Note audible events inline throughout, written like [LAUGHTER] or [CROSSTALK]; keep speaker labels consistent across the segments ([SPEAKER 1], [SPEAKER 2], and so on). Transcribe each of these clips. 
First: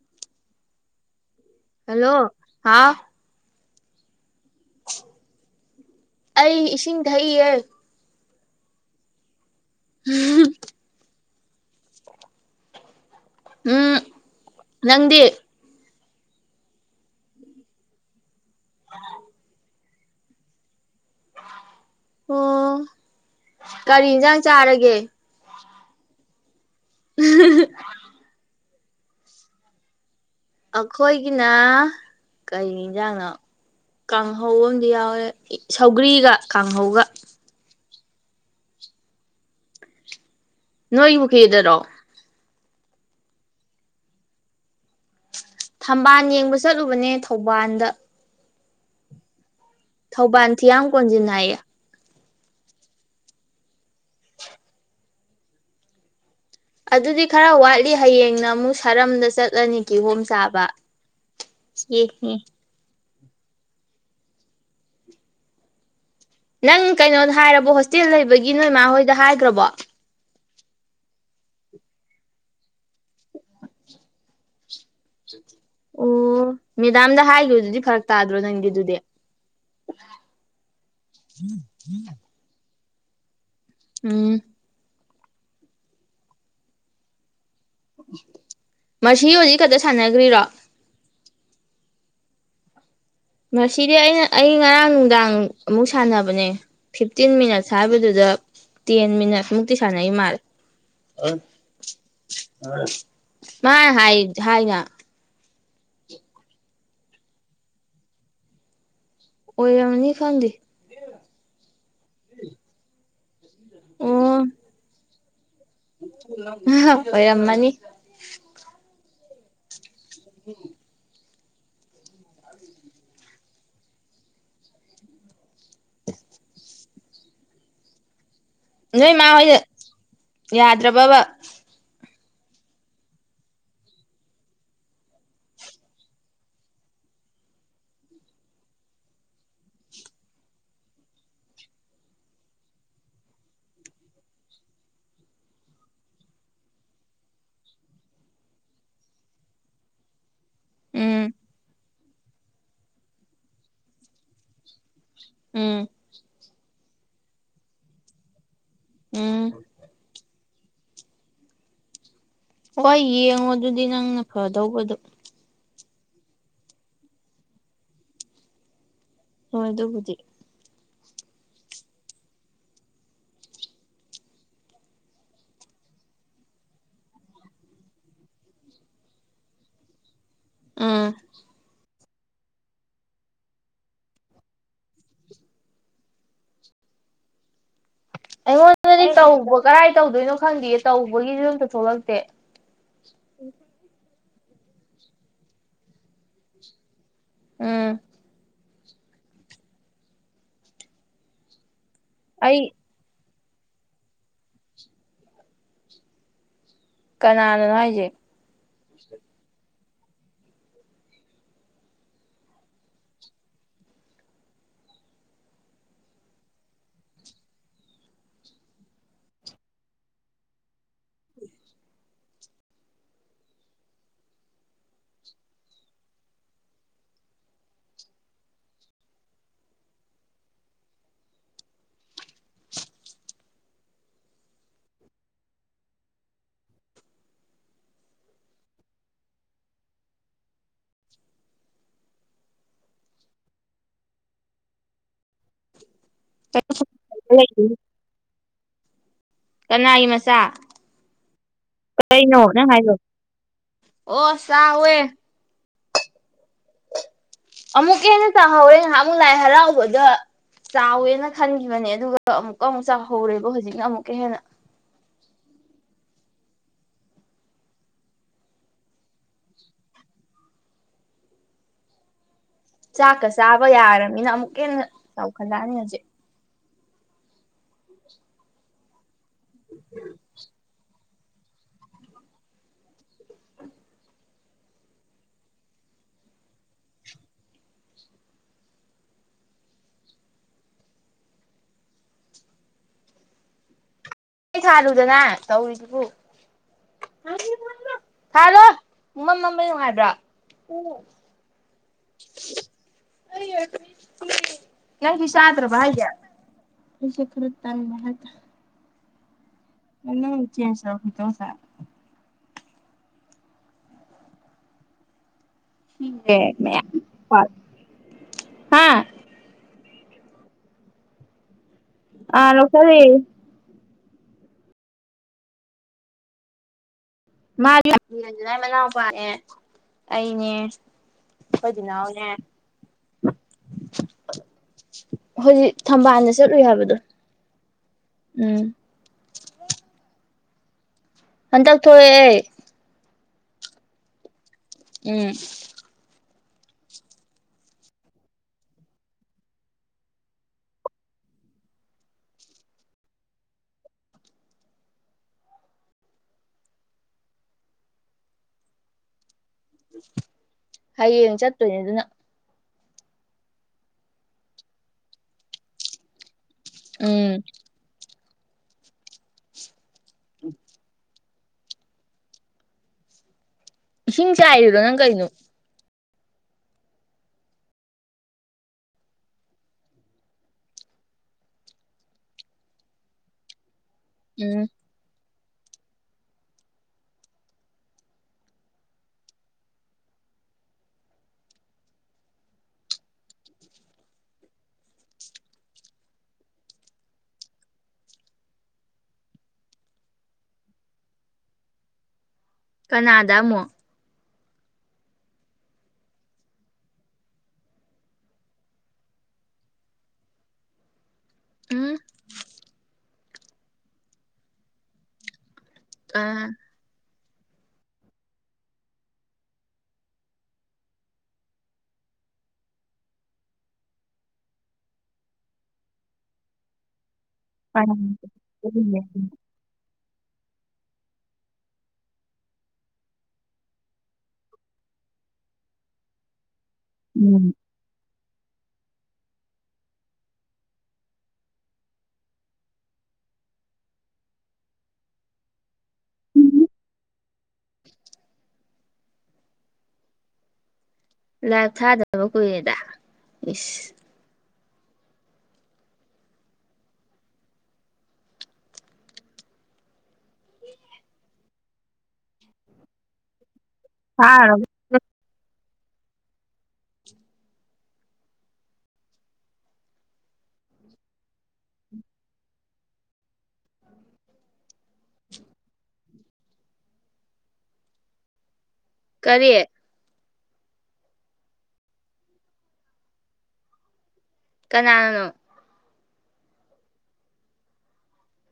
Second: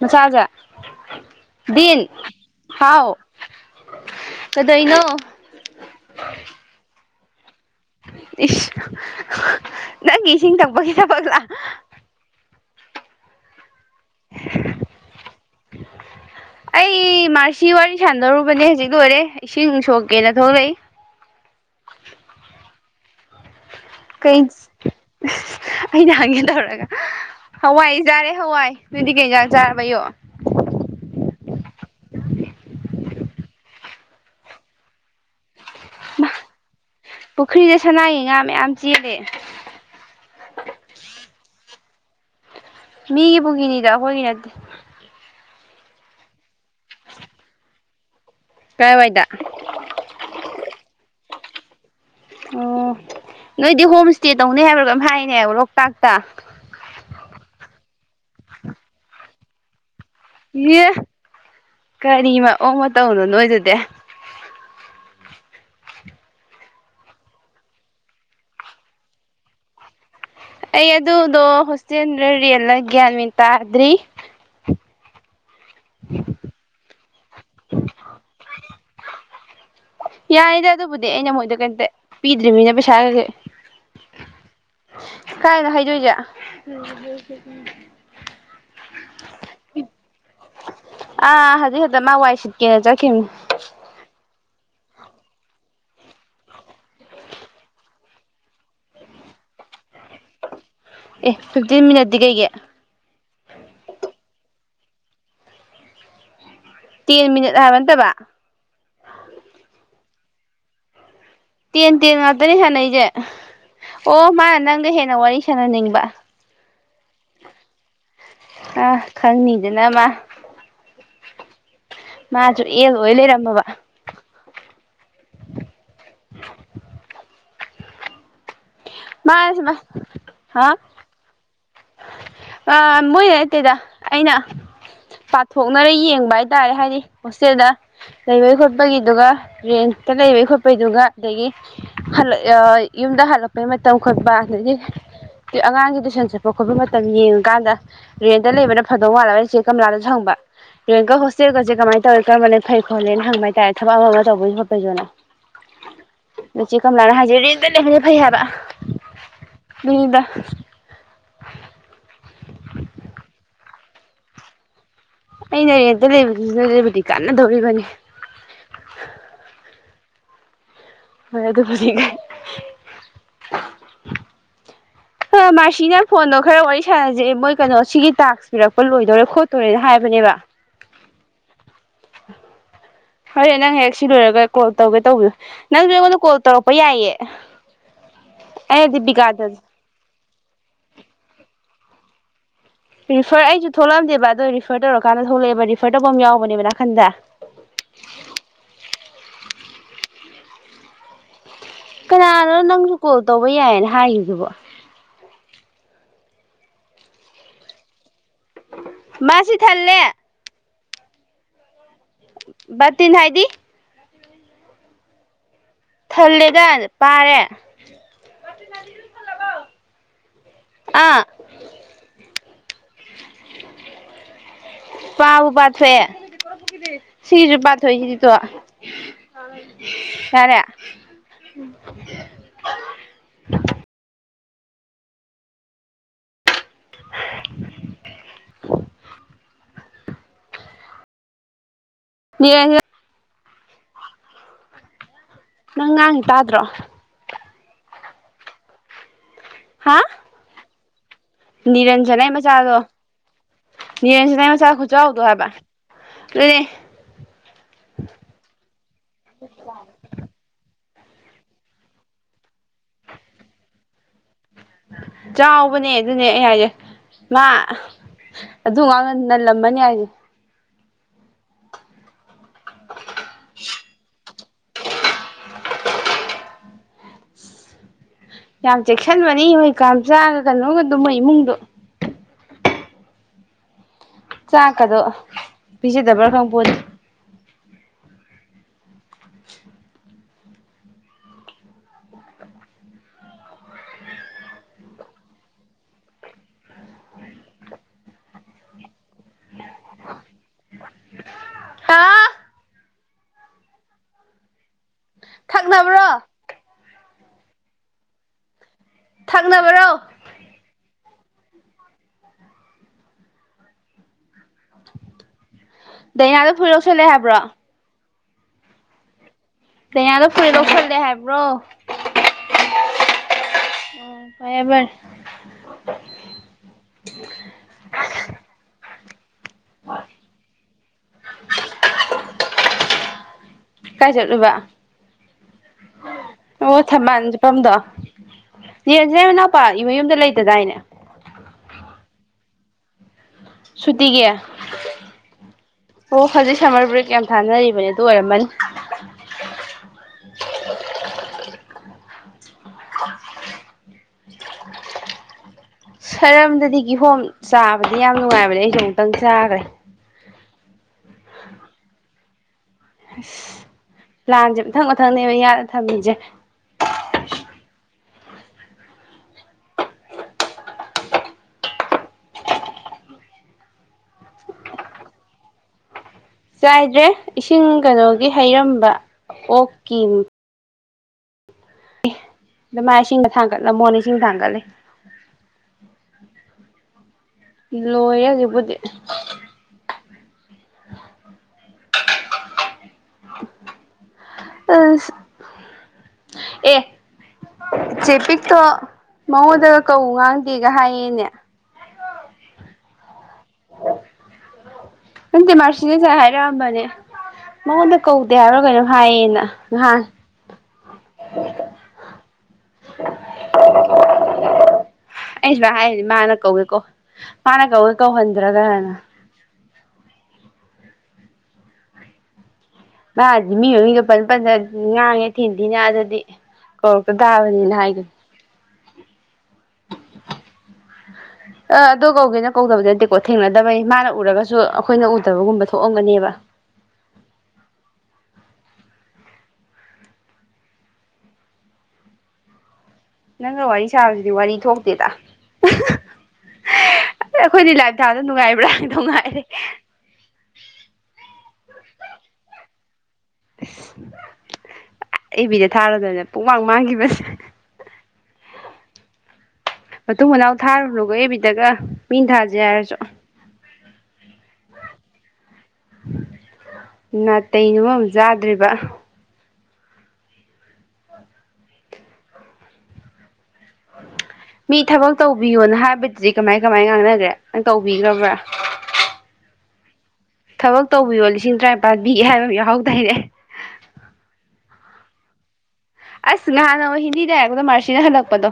[SPEAKER 1] ꯃꯆꯥꯥꯖ ꯟ ꯍꯥꯎ [INAUDIBLE] ꯀꯗꯩꯅꯣ
[SPEAKER 2] ꯏꯁꯩꯌꯦ
[SPEAKER 1] ꯏꯁ ꯅꯪ ꯏꯁꯤꯡ ꯊꯛꯄꯒꯤ ꯊꯕꯛꯂꯥ
[SPEAKER 2] ꯎꯝ ꯅꯪꯗꯤ
[SPEAKER 1] ꯑꯩ ꯃꯥꯔꯁꯤ ꯋꯥꯔꯤ ꯁꯥꯟꯅꯔꯨꯕꯅꯦ ꯍꯧꯖꯤꯛ ꯂꯣꯏꯔꯦ ꯏꯁꯤꯡ ꯁꯣꯛꯀꯦꯅ ꯊꯣꯛꯂꯛꯏ
[SPEAKER 2] ꯑꯣ ꯀꯔꯤ ꯌꯦꯟꯁꯥꯡ ꯆꯥꯔꯒꯦ
[SPEAKER 1] ꯑꯩꯗꯤ ꯍꯪꯒꯦ ꯇꯧꯔꯒ ꯍꯋꯥꯏ ꯆꯥꯔꯦ ꯍꯋꯥꯏ ꯑꯗꯨꯗꯤ ꯀꯩ ꯍꯥꯤꯡꯖꯥꯡ ꯆꯥꯔꯕ ꯑꯌꯨꯛ
[SPEAKER 2] ꯑꯩꯈꯣꯏꯒꯤꯅ ꯀꯔꯤ ꯌꯦꯟꯖꯥꯡꯅꯣ ꯀꯥꯡꯍꯧ ꯑꯃꯗꯤ ꯌꯥꯎꯔꯦ ꯁꯧꯒ꯭ꯔꯤꯒ ꯀꯥꯡꯍꯧꯒ
[SPEAKER 1] ꯄꯨꯈ꯭ꯔꯤꯗ ꯁꯅꯥꯒꯤ ꯉꯥ ꯃꯌꯥꯝ ꯆꯦꯜꯂꯦ
[SPEAKER 2] ꯅꯣꯏꯃ ꯀꯦꯗꯔꯣ
[SPEAKER 1] ꯃꯤꯒꯤ ꯄꯨꯈꯔꯤꯅꯤꯗ ꯑꯩꯈꯣꯏꯒꯤ ꯅꯠꯇꯦ
[SPEAKER 2] ꯊꯝꯕꯥꯜ ꯌꯦꯡꯕ ꯆꯠꯂꯨꯕꯅꯦ ꯊꯧꯕꯥꯜꯗ
[SPEAKER 1] ꯀꯥꯏ ꯋꯥꯏꯗ
[SPEAKER 2] ꯊꯧꯕꯥꯜ ꯊꯤ ꯌꯥꯝ ꯀꯣꯟꯁꯤꯟ ꯍꯥꯏꯌꯦ
[SPEAKER 1] ꯑꯣ ꯅꯣꯏꯗꯤ ꯍꯣꯝ ꯏꯁꯇꯦ ꯇꯧꯅꯤ ꯍꯥꯏꯕ꯭ꯔꯥ ꯀꯩꯅꯣꯝ ꯍꯥꯏꯅꯦ ꯂꯣꯛꯇꯥꯛꯇ
[SPEAKER 2] ꯑꯗꯨꯗꯤ ꯈꯔ ꯋꯥꯠꯂꯤ ꯍꯌꯦꯡꯅ ꯑꯃꯨꯛ ꯁꯥꯔꯝꯗ ꯆꯠꯂꯅꯤ ꯀꯤꯍꯣꯝ ꯆꯥꯕ
[SPEAKER 1] ꯌꯦ
[SPEAKER 2] ꯌꯦꯍꯦ
[SPEAKER 1] ꯀꯔꯤ ꯃꯑꯀꯡ ꯇꯧꯅꯨ ꯅꯣꯏꯗꯨꯗꯤ
[SPEAKER 2] ꯅꯪ ꯀꯩꯅꯣꯗ ꯍꯥꯏꯔꯕꯣ ꯍꯣꯁꯇꯦꯜ ꯂꯩꯕꯒꯤ ꯅꯣꯏꯃꯥ ꯍꯣꯏꯗ ꯍꯥꯏꯈ꯭ꯔꯕꯣ
[SPEAKER 1] ꯑꯩ ꯑꯗꯨꯗꯣ ꯍꯣꯁꯇꯦꯜꯂ ꯔꯦꯟꯔ ꯒꯤ꯭ꯌꯥꯟ ꯃꯦꯟ ꯇꯥꯗ꯭ꯔꯤ
[SPEAKER 2] ꯁꯤ ꯑꯣ ꯃꯤ ꯃꯦꯗꯥꯝꯗ ꯍꯥꯏꯈꯤꯕꯗꯨꯗꯤ ꯐꯔꯛ ꯇꯥꯗ꯭ꯔꯣ ꯅꯪꯒꯤ ꯑꯗꯨꯗꯤ
[SPEAKER 1] ꯌꯥꯅꯤꯗ ꯑꯗꯨꯕꯨꯗꯤ ꯑꯩꯅ ꯃꯣꯏꯗꯣ ꯀꯩꯝꯇ ꯄꯤꯗ꯭ꯔꯤꯕꯅꯤꯅ ꯁꯥꯒꯖꯦ
[SPEAKER 2] ꯎꯝ
[SPEAKER 1] ꯀꯥꯏꯅꯣ ꯍꯥꯏꯗꯣꯏꯁꯦ
[SPEAKER 2] ꯃꯁꯤ ꯍꯧꯖꯤꯛ ꯈꯛꯇ ꯁꯥꯟꯅꯈ꯭ꯔꯤꯔꯣ
[SPEAKER 1] ꯗ ꯃꯥ ꯋꯥꯏ ꯁꯤꯠꯀꯦꯅꯦ ꯆꯠ
[SPEAKER 2] ꯅꯁꯤꯗꯤ ꯑꯩꯅ ꯑꯩ ꯑꯉꯔꯥꯡ ꯅꯨꯡꯗꯥꯡ ꯑꯃꯨꯛ ꯁꯥꯟꯅꯕꯅꯦ ꯐꯤꯐꯇꯤꯟ ꯃꯤꯅꯠꯁ ꯍꯥꯏꯕꯗꯨꯗ ꯇꯦꯟ ꯃꯤꯅꯠꯁ ꯃꯨꯛꯇꯤ ꯁꯥꯟꯅꯈꯤ ꯃꯥꯜꯂꯦ
[SPEAKER 1] ꯑꯦ ꯐꯤꯐꯇꯤꯟ ꯃꯤꯅꯠꯇꯤ ꯀꯩꯒꯤ
[SPEAKER 2] ꯃꯥ ꯍꯥꯏ ꯍꯥꯏꯅ
[SPEAKER 1] ꯇꯦꯟ ꯃꯤꯅꯠ ꯍꯥꯏꯕ ꯅꯠꯇꯕ
[SPEAKER 2] ꯑꯣꯏꯔꯝꯅꯤ ꯈꯪꯗꯦ
[SPEAKER 1] ꯇꯦꯟ ꯇꯦꯟ ꯉꯥꯛꯇꯅꯤ ꯁꯥꯟꯅꯩꯁꯦ ꯑꯐ ꯑꯣ ꯃꯥ ꯅꯪ ꯍꯦꯟ ꯋꯥꯏ
[SPEAKER 2] ꯍꯣꯏ ꯔꯝꯃꯅꯤ
[SPEAKER 1] ꯑ ꯈꯪꯅꯤꯗꯅ ꯃꯥ
[SPEAKER 2] ꯎ
[SPEAKER 1] ꯃꯥꯁꯨ ꯑꯦ ꯑꯣꯏ ꯂꯩꯔꯝꯝꯕꯕꯥ
[SPEAKER 2] ꯅꯣꯏ ꯃꯥ ꯍꯣꯏꯗ ꯌꯥꯗ꯭ꯔꯕꯕ
[SPEAKER 1] ꯃꯣꯏꯅ ꯑꯇꯩꯗ ꯑꯩꯅ ꯄꯥꯊꯣꯛꯅꯔ ꯌꯦꯡꯕ ꯍꯥꯏꯇꯥꯔꯦ ꯍꯥꯏꯗꯤ ꯍꯣꯁꯇꯦꯜꯗ ꯂꯩꯕꯩ ꯈꯣꯠꯄꯒꯤꯗꯨꯒ ꯔꯦꯟꯖꯇ ꯂꯩꯕꯩ ꯈꯣꯠꯄꯩꯗꯨꯒ ꯑꯗꯒꯤ ꯌꯨꯝꯗ ꯍꯜꯂꯛꯄꯒꯤ ꯃꯇꯝ ꯈꯣꯠꯄ ꯑꯗꯒꯤ ꯑꯉꯥꯡꯒꯤ ꯇꯨꯏꯁꯟ ꯆꯠꯄ ꯍꯕ ꯈꯣꯠꯄ ꯃꯇꯝ ꯌꯦꯡꯉꯀꯥꯟꯗ ꯔꯦꯟꯗ ꯂꯩꯕꯅ ꯐꯗꯧ ꯋꯥꯠꯂꯅ ꯆꯦꯛ ꯀꯝꯂꯥꯗ ꯁꯪꯕ ꯔꯌꯦꯒ
[SPEAKER 2] ꯎꯝ
[SPEAKER 1] ꯍꯣꯁꯦꯜꯒꯁꯦ ꯀꯃꯥꯏ ꯇꯀꯔꯝꯕꯅ ꯐꯩ ꯈꯣꯠꯂꯦꯅ ꯍꯪꯕ ꯍꯥꯏꯇꯥꯔꯦ ꯊꯕꯛ ꯑꯃ ꯇꯧꯕꯒꯤꯩꯣꯠꯄꯗꯣꯅ
[SPEAKER 2] ꯎꯝ
[SPEAKER 1] ꯎꯆꯤ ꯀꯝ ꯂꯥꯅ ꯍꯥꯏꯁꯦ ꯔꯦꯟꯇ ꯂꯩꯕꯗꯤ ꯐꯩ ꯍꯥꯏꯕ
[SPEAKER 2] ꯎꯝ
[SPEAKER 1] ꯕꯤꯅꯤꯗ
[SPEAKER 2] ꯍꯣꯏ ꯌꯦꯡꯉꯣ ꯑꯗꯨꯗꯤ ꯅꯪꯅ ꯐꯗꯧꯕꯗꯣ
[SPEAKER 1] ꯑꯩꯅ ꯔꯦꯟꯇ ꯂꯩꯕꯨꯗꯤ ꯀꯥꯟꯅꯗꯧꯔꯤꯕꯅꯤ
[SPEAKER 2] ꯍꯣꯏ ꯑꯗꯨꯕꯨꯗꯤ
[SPEAKER 1] ꯐꯔꯦꯀꯥꯏ ꯃꯥꯔꯁꯤꯅ ꯐꯣꯟꯗꯣ ꯈꯔ ꯋꯥꯔꯤ ꯁꯥꯟꯅꯖꯩꯑ ꯃꯣꯏ ꯀꯩꯅꯣ ꯁꯤꯒꯤ ꯇꯥꯛꯁ ꯄꯤꯔꯛꯄ ꯂꯣꯏꯗꯣꯔꯦ ꯈꯣꯠꯇꯣꯔꯦꯅ ꯍꯥꯏꯕꯅꯦꯕ
[SPEAKER 2] ꯑꯥ
[SPEAKER 1] ꯍꯣꯏ ꯅꯪ ꯍꯦꯛ ꯁꯤ ꯂꯣꯏꯔꯒ ꯀꯣꯜ ꯇꯧꯒꯦ ꯇꯧꯕꯤꯌꯨ ꯅꯪꯁꯨ ꯑꯩꯉꯣꯟꯗ ꯀꯣꯜ ꯇꯧꯔꯛꯄ ꯌꯥꯏꯌꯦ ꯑꯩꯅ
[SPEAKER 2] ꯑꯩꯉꯣꯟꯗꯗꯤ
[SPEAKER 1] ꯗꯤꯕꯤꯀꯥꯗ
[SPEAKER 2] ꯇꯧꯕ ꯀꯔꯥꯏ ꯇꯧꯗꯣꯏꯅꯣ ꯈꯪꯗꯌꯦ ꯇꯧꯕꯒꯤ ꯑꯝꯇ ꯊꯣꯛꯂꯛꯇꯦ
[SPEAKER 1] ꯄ꯭ꯔꯤꯐꯔ ꯑꯩꯁꯨ ꯊꯣꯛꯂꯛꯑꯗꯦꯕ ꯑꯗꯣ ꯔꯤꯐꯔ ꯇꯧꯔꯀꯥꯟꯗ ꯊꯣꯛꯂꯛꯑꯦꯕ ꯔꯤꯐꯔ ꯇꯧꯕ ꯑꯃ ꯌꯥꯎꯕꯅꯦꯕ ꯅꯥꯀꯟꯗ
[SPEAKER 2] ꯎꯝ
[SPEAKER 1] ꯀꯅꯔꯣ
[SPEAKER 2] ꯑꯩ
[SPEAKER 1] ꯅꯪꯁꯨꯀꯣ ꯇꯧꯕ ꯌꯥꯏꯌꯦꯅ ꯍꯥꯏꯈꯤꯕꯈꯤꯕꯕ
[SPEAKER 2] ꯀꯅꯥꯅꯅꯣ ꯍꯥꯏꯁꯦ
[SPEAKER 1] ꯃꯥꯁꯤ ꯊꯜꯂꯦ ꯇꯤꯟ ꯍꯥꯏꯗꯤ ꯊꯜꯂꯦꯒ ꯄꯥꯔꯦ ꯑꯥ ꯄꯥꯕꯨ ꯄꯥꯙꯑꯦ ꯁꯤꯁꯨ ꯄꯥꯊꯣꯏꯁꯤꯗꯤꯇꯣ ꯌꯥꯔꯦ ꯌꯦꯡ ꯅꯪ ꯉꯥꯡ
[SPEAKER 2] ꯂꯩ ꯎ ꯀꯅꯥꯏ ꯃꯆꯥꯥ
[SPEAKER 1] ꯅꯤꯔꯟꯖꯅ ꯑꯩ ꯃꯆꯥꯗꯣ
[SPEAKER 2] ꯑꯣ
[SPEAKER 1] ꯅꯤꯔꯟꯖꯅ ꯑꯩ ꯃꯆꯥ
[SPEAKER 2] ꯆꯥꯎꯋꯦ
[SPEAKER 1] ꯈꯨꯆꯥꯎꯗꯣ ꯍꯥꯏꯕ ꯂꯩꯅꯦ
[SPEAKER 2] ꯑꯃꯨꯛ ꯀꯦꯟꯅ ꯆꯥꯍꯧꯋꯦꯨꯛ ꯂꯥꯏ ꯍꯔꯥꯎꯕꯗ ꯆꯥꯎꯋꯦꯅ ꯈꯟꯈꯤꯕꯅꯦ ꯑꯗꯨꯒ ꯑꯃꯨꯛ ꯑꯃꯨꯛ ꯆꯥ ꯍꯧꯔꯦꯕ ꯍꯧꯖꯤꯛꯅ ꯑꯃꯨꯛꯀ ꯍꯦꯟꯅ
[SPEAKER 1] ꯆꯥꯎꯕꯅꯦ ꯑꯗꯨꯅꯦ ꯑꯩ ꯍꯥꯏꯁꯦ ꯃꯥ ꯑꯗꯨ ꯉꯥꯡꯅ ꯅꯜꯂꯝꯃꯅꯤ ꯍꯥꯏꯁꯦ [UNINTELLIGIBLE]
[SPEAKER 2] ꯆꯥꯛꯀ ꯆꯥꯕ ꯌꯥꯔꯕꯅꯤꯅ ꯑꯃꯨꯛ ꯀ ꯁꯧ ꯈꯗꯅꯤ ꯍꯧꯖꯤꯦ
[SPEAKER 1] ꯌꯥꯝ ꯆꯦꯛ ꯈꯟꯕꯅꯤ ꯍꯣꯏ ꯀꯥꯝ ꯆꯥꯒ ꯀꯩꯅꯣꯒ ꯑꯗꯨꯝ ꯃꯩꯃꯨꯡꯗꯣ ꯆꯥꯛꯀꯗꯣ ꯄꯤꯖꯗꯕ꯭ꯔꯥ ꯈꯪ ꯄꯣꯅꯤ
[SPEAKER 2] ꯑꯩ ꯊꯥꯜꯂꯨꯗꯅꯦ ꯇꯧꯔꯤꯁꯤꯕꯨ ꯊꯥꯜꯂꯣ ꯃꯃꯝ ꯃꯝꯕ ꯅꯨꯡꯉꯥꯏꯕ꯭ꯔꯣ
[SPEAKER 1] ꯍꯥꯥ
[SPEAKER 2] ꯑꯩ
[SPEAKER 1] ꯊꯛꯅꯕ꯭ꯔꯣ
[SPEAKER 2] ꯀꯩꯒꯤꯁꯗ꯭ꯔ ꯥꯏꯌꯥ ꯑꯁꯦ ꯈꯔꯠ ꯊꯥꯡꯥꯟꯕ
[SPEAKER 1] ꯊꯪꯅꯕꯔ
[SPEAKER 2] ꯑꯅ ꯆꯦꯟꯖ ꯂꯧ ꯇꯧ ꯁꯔ
[SPEAKER 1] [UNINTELLIGIBLE] ꯗꯥꯏꯅꯥꯗ ꯐꯨꯏ ꯌꯧꯁꯜꯂꯦ ꯍꯥꯏꯕ꯭ꯔꯣ
[SPEAKER 2] ꯍꯥꯥ
[SPEAKER 1] ꯀꯌꯥꯗꯣ ꯐꯨꯔꯤꯗꯧ ꯈꯜꯂꯦ ꯍꯥꯏꯕ꯭ꯔꯣ
[SPEAKER 2] ꯑꯥ ꯅꯀꯔꯤ
[SPEAKER 1] ꯑꯣ ꯀꯥꯏꯕꯔ
[SPEAKER 2] ꯃꯥ ꯃꯅꯥ ꯄꯥꯦ ꯑꯩꯅꯦ ꯑꯩꯆꯤꯟꯅꯥꯎꯅꯦ
[SPEAKER 1] ꯀꯥꯏ ꯆꯠꯂꯨꯕ
[SPEAKER 2] ꯍꯧꯖꯤꯛ ꯊꯝꯕꯥꯜꯗ ꯆꯠꯂꯨꯏ
[SPEAKER 1] ꯑꯣ
[SPEAKER 2] ꯍꯥꯏꯕꯗꯣ
[SPEAKER 1] ꯊꯝꯕꯥꯜ ꯆꯠꯐꯝꯗꯣ
[SPEAKER 2] ꯎꯝ
[SPEAKER 1] ꯑꯗꯨ ꯇꯥꯏꯅꯦ
[SPEAKER 2] ꯑ ꯇꯒ ꯊꯦ
[SPEAKER 1] ꯁꯨꯇꯒꯤ
[SPEAKER 2] ꯎꯝ
[SPEAKER 1] ꯑꯣ ꯍꯧꯖꯤꯛ ꯁꯝꯃꯔ ꯕ꯭ꯔꯦꯛ ꯌꯥꯝ ꯊꯥꯅꯔꯤꯕꯅꯦ ꯑꯗꯨ ꯑꯣꯏꯔꯝꯃꯅꯤ ꯁꯔꯝꯗꯗꯤ ꯀꯤꯍꯣꯝ ꯆꯥꯕꯗꯤ ꯌꯥꯝ ꯅꯨꯡꯉꯥꯏꯕꯅꯦ ꯑꯩꯁꯨꯦ ꯑꯃꯨꯛꯇꯪ ꯆꯥꯈ꯭ꯔꯦ
[SPEAKER 2] ꯍꯌꯦꯡ ꯆꯠꯇꯣꯏꯅꯦ ꯑꯗꯨꯅ
[SPEAKER 1] ꯑꯁ ꯂꯥꯟꯁꯦ ꯃꯊꯪ ꯃꯊꯪꯅꯦꯕ ꯌꯥꯗ ꯊꯝꯃꯤꯁꯦ
[SPEAKER 2] ꯎꯝ ꯎꯝ ꯏꯁꯤꯡ ꯆꯥꯏꯔꯤꯔꯣ ꯅꯪ ꯀꯩꯅꯣ
[SPEAKER 1] ꯆꯥꯏꯗ꯭ꯔꯦ ꯏꯁꯤꯡ ꯀꯩꯅꯣꯒꯤ ꯍꯩꯔꯝꯕ ꯑꯣꯛꯀꯤ ꯑꯗ ꯃꯥꯏ ꯏꯁꯤꯡꯅ ꯊꯥꯡꯒꯠꯂꯝꯃꯣꯅꯤ ꯊꯥꯡꯒ
[SPEAKER 2] ꯎꯝ
[SPEAKER 1] ꯂꯩꯦ ꯂꯣꯏꯔꯦ ꯍꯧꯖꯤꯛꯄꯨꯗꯤ [INAUDIBLE] ꯑꯁ ꯑꯦ ꯆꯦꯄꯤꯛꯇꯣ ꯃꯉꯣꯟꯗꯒ ꯀꯧ ꯉꯥꯡꯗꯦꯒ ꯍꯥꯏꯌꯦꯅꯦ
[SPEAKER 2] ꯀꯅꯥꯗ ꯗ ꯑꯃꯨꯛ
[SPEAKER 1] ꯅꯪꯗꯤ ꯃꯥꯔꯁꯤꯅ ꯉꯁꯥꯏ ꯍꯥꯏꯔꯛꯑꯝꯕꯅꯦ ꯃꯉꯣꯟꯗ ꯀꯧꯗꯦ ꯍꯥꯏꯕꯔ ꯀꯩꯅꯣ ꯍꯥꯏꯌꯦꯅ ꯅꯍꯥꯟ
[SPEAKER 2] ꯎꯝ
[SPEAKER 1] [INAUDIBLE] ꯑꯩꯁꯤꯚ ꯍꯥꯏꯔꯗꯤ
[SPEAKER 2] ꯑ
[SPEAKER 1] ꯃꯥꯅ ꯀꯧꯒꯦꯀꯣ ꯃꯥꯅ ꯀꯧꯒꯩ ꯀꯧꯍꯟꯗ꯭ꯔꯒꯅ ꯃꯥꯗꯤ ꯃꯤ ꯃꯃꯤꯡꯒ ꯄꯟ ꯄꯟ ꯗꯅ ꯉꯥꯡꯉꯦ ꯊꯤ ꯊꯤꯅ ꯑꯗꯨꯗꯤ ꯀꯣ ꯗꯕꯅꯤꯅ ꯍꯥꯏꯒ
[SPEAKER 2] ꯎ
[SPEAKER 1] ꯑ ꯑꯗꯨ ꯀꯧꯒꯦꯅ ꯀꯧꯗꯕ ꯅꯠꯇꯦꯀꯣ ꯊꯦꯡꯅꯗꯕꯩ ꯃꯥꯅ ꯎꯔꯒꯁꯨ ꯑꯩꯈꯣꯏꯅ ꯎꯗꯕꯒꯨꯝꯕ ꯊꯣꯛꯑꯝꯒꯅꯤꯕ
[SPEAKER 2] ꯎꯝ
[SPEAKER 1] ꯅꯪꯒ ꯋꯥꯔꯤ ꯁꯥꯕꯁꯤꯗꯤ ꯋꯥꯔꯤ ꯊꯣꯛꯇꯦꯗ ꯑꯩꯈꯣꯏꯗꯤ ꯂꯥꯏꯞ ꯊꯥꯕꯗꯨ ꯅꯨꯡꯉꯥꯏꯕ꯭ꯔꯥ ꯅꯨꯡꯉꯥꯏ
[SPEAKER 2] ꯂꯥꯏꯞ ꯊꯥꯗꯕ ꯀꯨꯏꯔꯦꯗ
[SPEAKER 1] [INAUDIBLE]
[SPEAKER 2] ꯏꯁ
[SPEAKER 1] ꯑꯦꯐ ꯕꯤꯗ ꯊꯥꯔꯗꯅꯦ ꯄꯨꯨꯡꯃꯥꯡ ꯃꯥꯡꯈꯤꯕꯁꯦ ꯃꯇꯨꯡ ꯃꯅꯥꯎ ꯊꯥꯔꯨꯅꯨꯀꯣ ꯑꯦꯐ ꯕꯤꯗꯒ ꯃꯤꯅ ꯊꯥꯖꯦ ꯍꯥꯏꯔꯁꯨ
[SPEAKER 2] ꯊꯥꯔꯕ
[SPEAKER 1] ꯅꯥꯇꯩ ꯅ ꯃꯔꯣꯜ ꯑꯃ ꯆꯥꯗ꯭ꯔꯤꯕ ꯑ ꯃꯤ ꯊꯕꯛ ꯇꯧꯕꯤꯌꯣꯅ ꯍꯥꯏꯕꯗꯤ ꯁꯤ ꯀꯃꯥꯏ ꯀꯃꯥꯏ ꯉꯥꯡꯅꯈ꯭ꯔꯦ ꯅꯪ ꯇꯧꯕꯤꯈ꯭ꯔꯕ꯭ꯔꯥ
[SPEAKER 2] ꯀꯔꯤ
[SPEAKER 1] ꯊꯕꯛ ꯇꯧꯕꯤꯌꯣ ꯂꯤꯁꯤꯡ ꯇꯔꯥꯅꯤꯄꯥꯥꯟ ꯄꯤꯒꯦ ꯍꯥꯏꯕ ꯑꯃ ꯌꯥꯎꯍꯧꯗꯥꯏꯅꯦ
[SPEAKER 2] ꯀꯅꯥꯅ
[SPEAKER 1] ꯑꯁ ꯅꯍꯥꯟꯅ ꯍꯤꯟꯗꯤꯗ ꯍꯥꯏꯔꯛꯄꯗ ꯃꯥꯔꯁꯤꯅ ꯍꯜꯂꯛꯄꯗꯣ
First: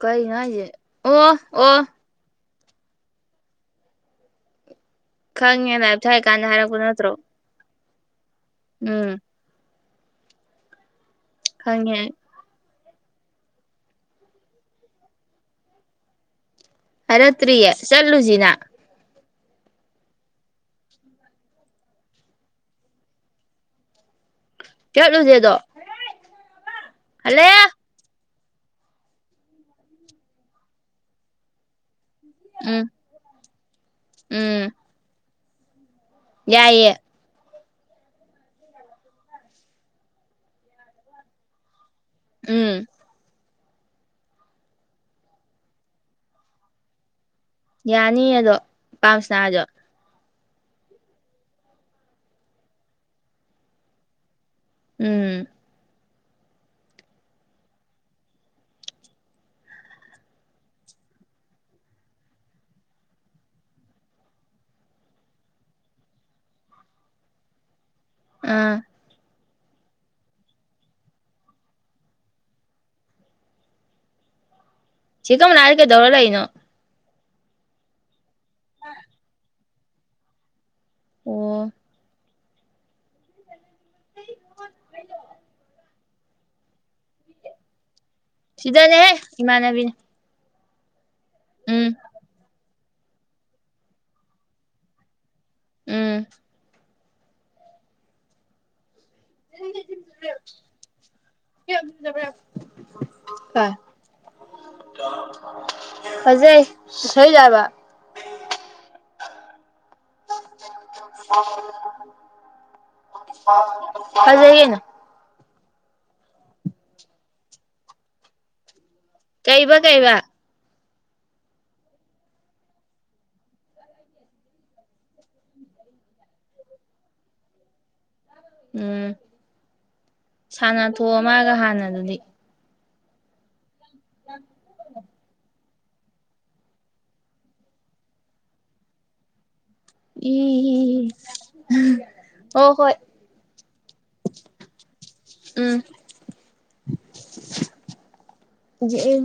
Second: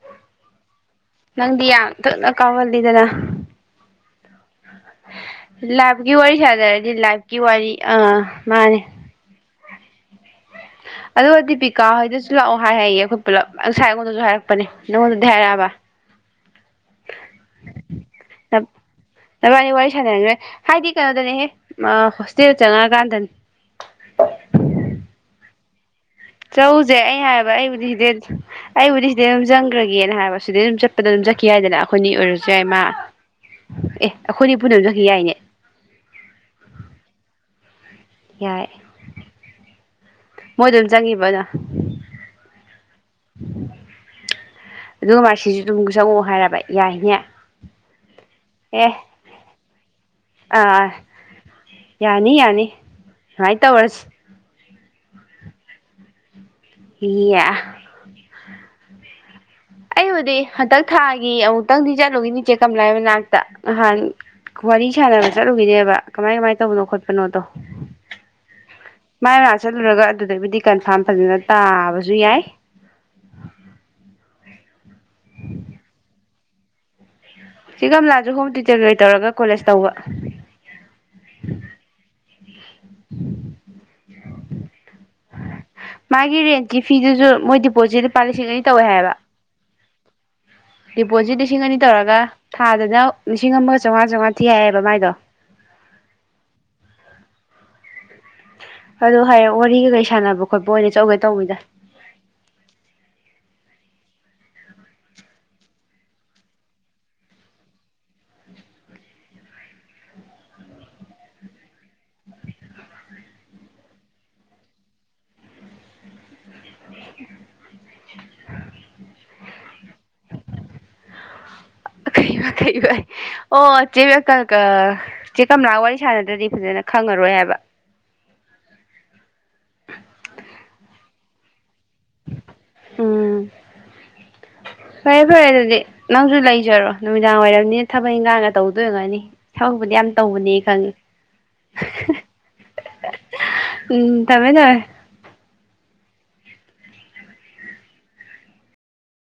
[SPEAKER 2] ꯀꯩꯅꯣ ꯍꯥꯏꯖꯦ
[SPEAKER 1] ꯅꯪꯗꯤ ꯌꯥꯝ ꯊꯨꯅ ꯀꯥꯎꯒꯜꯂꯥꯗꯅ
[SPEAKER 2] ꯈꯪꯉꯦ ꯂꯥꯏꯞ
[SPEAKER 1] ꯂꯥꯏꯚꯒꯤ ꯋꯥꯔꯤ
[SPEAKER 2] ꯊꯥꯏ
[SPEAKER 1] ꯋꯥꯔꯤ
[SPEAKER 2] ꯀꯥꯟꯗ ꯍꯥꯏꯔꯛꯄ
[SPEAKER 1] ꯁꯥꯖꯔꯗꯤ
[SPEAKER 2] ꯅꯠꯇ꯭ꯔꯣ
[SPEAKER 1] ꯂꯥꯏꯚꯀꯤ ꯋꯥꯔꯤ ꯑꯥ ꯃꯥꯅꯦ
[SPEAKER 2] ꯎꯝ
[SPEAKER 1] ꯑꯗꯨꯒꯗꯤꯄꯤꯀꯥ
[SPEAKER 2] ꯈꯪꯉꯦ
[SPEAKER 1] ꯍꯣꯏꯗꯁꯨ ꯂꯥꯛꯑꯣ ꯍꯥꯏꯔꯌꯦ ꯑꯩꯈꯣꯏ ꯄꯨꯂꯞ ꯉꯁꯥꯏ ꯑꯩꯉꯣꯟꯗꯁꯨ ꯍꯥꯏꯔꯛꯄꯅꯦ ꯅꯪꯉꯣꯟꯗꯗꯤ ꯍꯥꯏꯔꯛꯑꯕ
[SPEAKER 2] ꯍꯥꯏꯔꯛꯇꯔꯤꯌꯦ ꯆꯠꯂꯨꯁꯤꯔꯥ
[SPEAKER 1] ꯅꯕꯥꯟꯅꯤ ꯋꯥꯔꯤ ꯁꯥꯟꯅꯔ ꯍꯥꯏꯗꯤ ꯀꯩꯅꯣꯗꯅꯦꯍꯦ ꯍꯣꯁꯇꯦꯜꯗ ꯆꯪꯉꯛꯀꯥꯟꯗꯅꯤ
[SPEAKER 2] ꯆꯠꯂꯨꯁꯦꯗꯣ
[SPEAKER 1] ꯆꯧꯎꯁꯦ ꯑꯩ ꯍꯥꯏꯕ ꯑꯩꯕꯨꯗꯤ ꯍꯗꯦ ꯑꯩꯕꯨꯗꯤ ꯁꯤꯗꯩ ꯑꯗꯨꯝ ꯆꯪꯈ꯭ꯔꯒꯦꯅ ꯍꯥꯏꯕ ꯁꯤꯗꯩ ꯑꯗꯨꯝ ꯆꯠꯄꯗ ꯑꯗꯨꯝ ꯆꯠꯈꯤ ꯍꯥꯏꯗꯅ ꯑꯩꯈꯣꯏꯅꯤ ꯑꯣꯏꯔꯁꯨ ꯌꯥꯏꯃ
[SPEAKER 2] ꯎꯝ
[SPEAKER 1] ꯑꯦ ꯑꯩꯈꯣꯏꯅꯤ
[SPEAKER 2] ꯎꯝ
[SPEAKER 1] ꯄꯨꯟꯅ ꯆꯈꯤ ꯌꯥꯏꯅꯦ
[SPEAKER 2] ꯌꯥꯏꯌꯦ
[SPEAKER 1] ꯌꯥꯏ ꯃꯣꯏ ꯑꯗꯨꯝ ꯆꯪꯉꯤꯕꯗ
[SPEAKER 2] ꯎꯝ
[SPEAKER 1] ꯑꯗꯨꯒ ꯃꯥ ꯁꯤꯁꯨ ꯑꯗꯨꯝ ꯆꯪꯉꯛꯑꯣ ꯍꯥꯏꯔꯕ ꯌꯥꯏꯅꯦ
[SPEAKER 2] ꯌꯥꯅꯤ ꯑꯗꯣ
[SPEAKER 1] ꯑꯦ
[SPEAKER 2] ꯄꯥꯝꯁꯅꯥꯗꯣ
[SPEAKER 1] ꯑꯥ ꯌꯥꯅꯤ ꯌꯥꯅꯤ ꯁꯨꯃꯥꯏꯅ ꯇꯧꯔꯁꯤ
[SPEAKER 2] ꯎꯝ
[SPEAKER 1] ꯏ ꯑꯩꯕꯨꯗꯤ ꯍꯟꯗꯛ ꯊꯥꯒꯤ ꯑꯃꯨꯛꯇꯪꯗꯤ ꯆꯠꯂꯨꯈꯤꯅꯤ ꯏꯆꯦ ꯀꯝꯂꯥꯏ ꯃꯅꯥꯛꯇ ꯅꯍꯥꯟ ꯋꯥꯔꯤ ꯁꯥꯟꯅꯕ ꯆꯠꯂꯨꯈꯤꯗꯦꯕ ꯀꯃꯥꯏ ꯀꯃꯥꯏ ꯇꯧꯕꯅꯣ ꯈꯣꯠꯄꯅꯣꯗꯣ
[SPEAKER 2] ꯑꯥ
[SPEAKER 1] ꯃꯥꯏ ꯃꯥ ꯆꯠꯂꯨꯔꯒ ꯑꯗꯨꯗꯒꯤꯕꯨꯗꯤ ꯀꯟꯐꯥꯔꯝ ꯐꯖꯅ ꯇꯥꯕꯁꯨ ꯌꯥꯏ
[SPEAKER 2] ꯆꯤꯤꯡꯃꯅꯅꯥꯏ ꯀꯦꯗꯧꯔꯂꯥꯏꯩꯅꯣ
[SPEAKER 1] ꯁꯤꯒꯂꯥꯁꯨ ꯍꯣꯝ ꯇ꯭ꯌꯨꯇꯔꯒꯩ ꯇꯧꯔꯒ ꯀꯣꯂꯦꯖ ꯇꯧꯕ
[SPEAKER 2] ꯑꯣ
[SPEAKER 1] [UNINTELLIGIBLE] [UNINTELLIGIBLE] ꯃꯥꯒꯤ ꯔꯦꯟꯁꯀꯤ ꯐꯤꯗꯨꯁꯨ ꯃꯣꯏ ꯗꯤꯄꯣꯖꯤꯠ ꯂꯨꯄꯥ ꯂꯤꯁꯤꯡ ꯑꯅꯤ ꯇꯧꯋꯦ
[SPEAKER 2] ꯁꯤꯗꯅꯦ
[SPEAKER 1] ꯍꯥꯏꯕ
[SPEAKER 2] ꯏꯃꯥꯕꯤꯅꯦ
[SPEAKER 1] ꯗꯤꯄꯣꯖꯤꯠ ꯂꯤꯁꯤꯡ ꯑꯅꯤ ꯇꯧꯔꯒ ꯊꯥꯗ ꯍꯖꯎ ꯂꯤꯁꯤꯡ ꯑꯃꯒ ꯆꯥꯝꯉꯥ ꯆꯥꯝꯃꯉꯥ ꯊꯤ ꯍꯥꯏꯑꯦꯕ ꯃꯥꯏꯗꯣ
[SPEAKER 2] ꯎꯝ
[SPEAKER 1] ꯑꯗ ꯍꯥꯏꯌꯦ ꯋꯥꯔꯤꯒ ꯀꯔꯤ ꯁꯥꯟꯅꯕ ꯈꯣꯠꯄ ꯑꯣꯏꯅ ꯆꯠꯒꯦ ꯇꯧꯕꯅꯤꯗ
[SPEAKER 2] ꯍꯧꯖꯩꯁꯣꯏꯖꯕ ꯐꯖꯌꯦꯅ ꯀꯩꯕ ꯀꯩꯕ
[SPEAKER 1] [UNINTELLIGIBLE] ꯆꯦ ꯀꯃꯂꯥ ꯋꯥꯔꯤ ꯁꯥꯟꯅꯗ꯭ꯔꯗꯤ ꯐꯖꯅ ꯈꯪꯉꯔꯣꯏ ꯍꯥꯏꯕ
[SPEAKER 2] ꯎꯝ ꯁꯥꯟꯅ ꯊꯣꯛꯑꯃꯒ ꯍꯥꯟꯅꯗꯨꯗꯤ
[SPEAKER 1] ꯑꯝ ꯐꯔꯦ ꯐꯔꯦ ꯑꯗꯨꯗꯤ ꯅꯪꯁꯨ ꯂꯩꯖꯔꯣ ꯅꯨꯃꯤꯗꯥꯡ ꯋꯥꯏꯔꯝꯅꯤꯅ ꯊꯕꯛ ꯏꯪꯈꯥꯡꯒ ꯇꯧꯗꯣꯏ ꯑꯣꯏꯔꯝꯒꯅꯤ ꯊꯧꯕꯛꯄꯨꯗꯤ ꯌꯥꯝ
[SPEAKER 2] ꯏ
[SPEAKER 1] ꯇꯧꯕꯅꯦ ꯈꯪꯉꯦ
[SPEAKER 2] ꯍꯣ ꯍꯣꯏ
[SPEAKER 1] ꯎꯝ ꯊꯝꯃꯦ ꯊꯝꯃꯦ
[SPEAKER 2] ꯎꯝ [UNINTELLIGIBLE]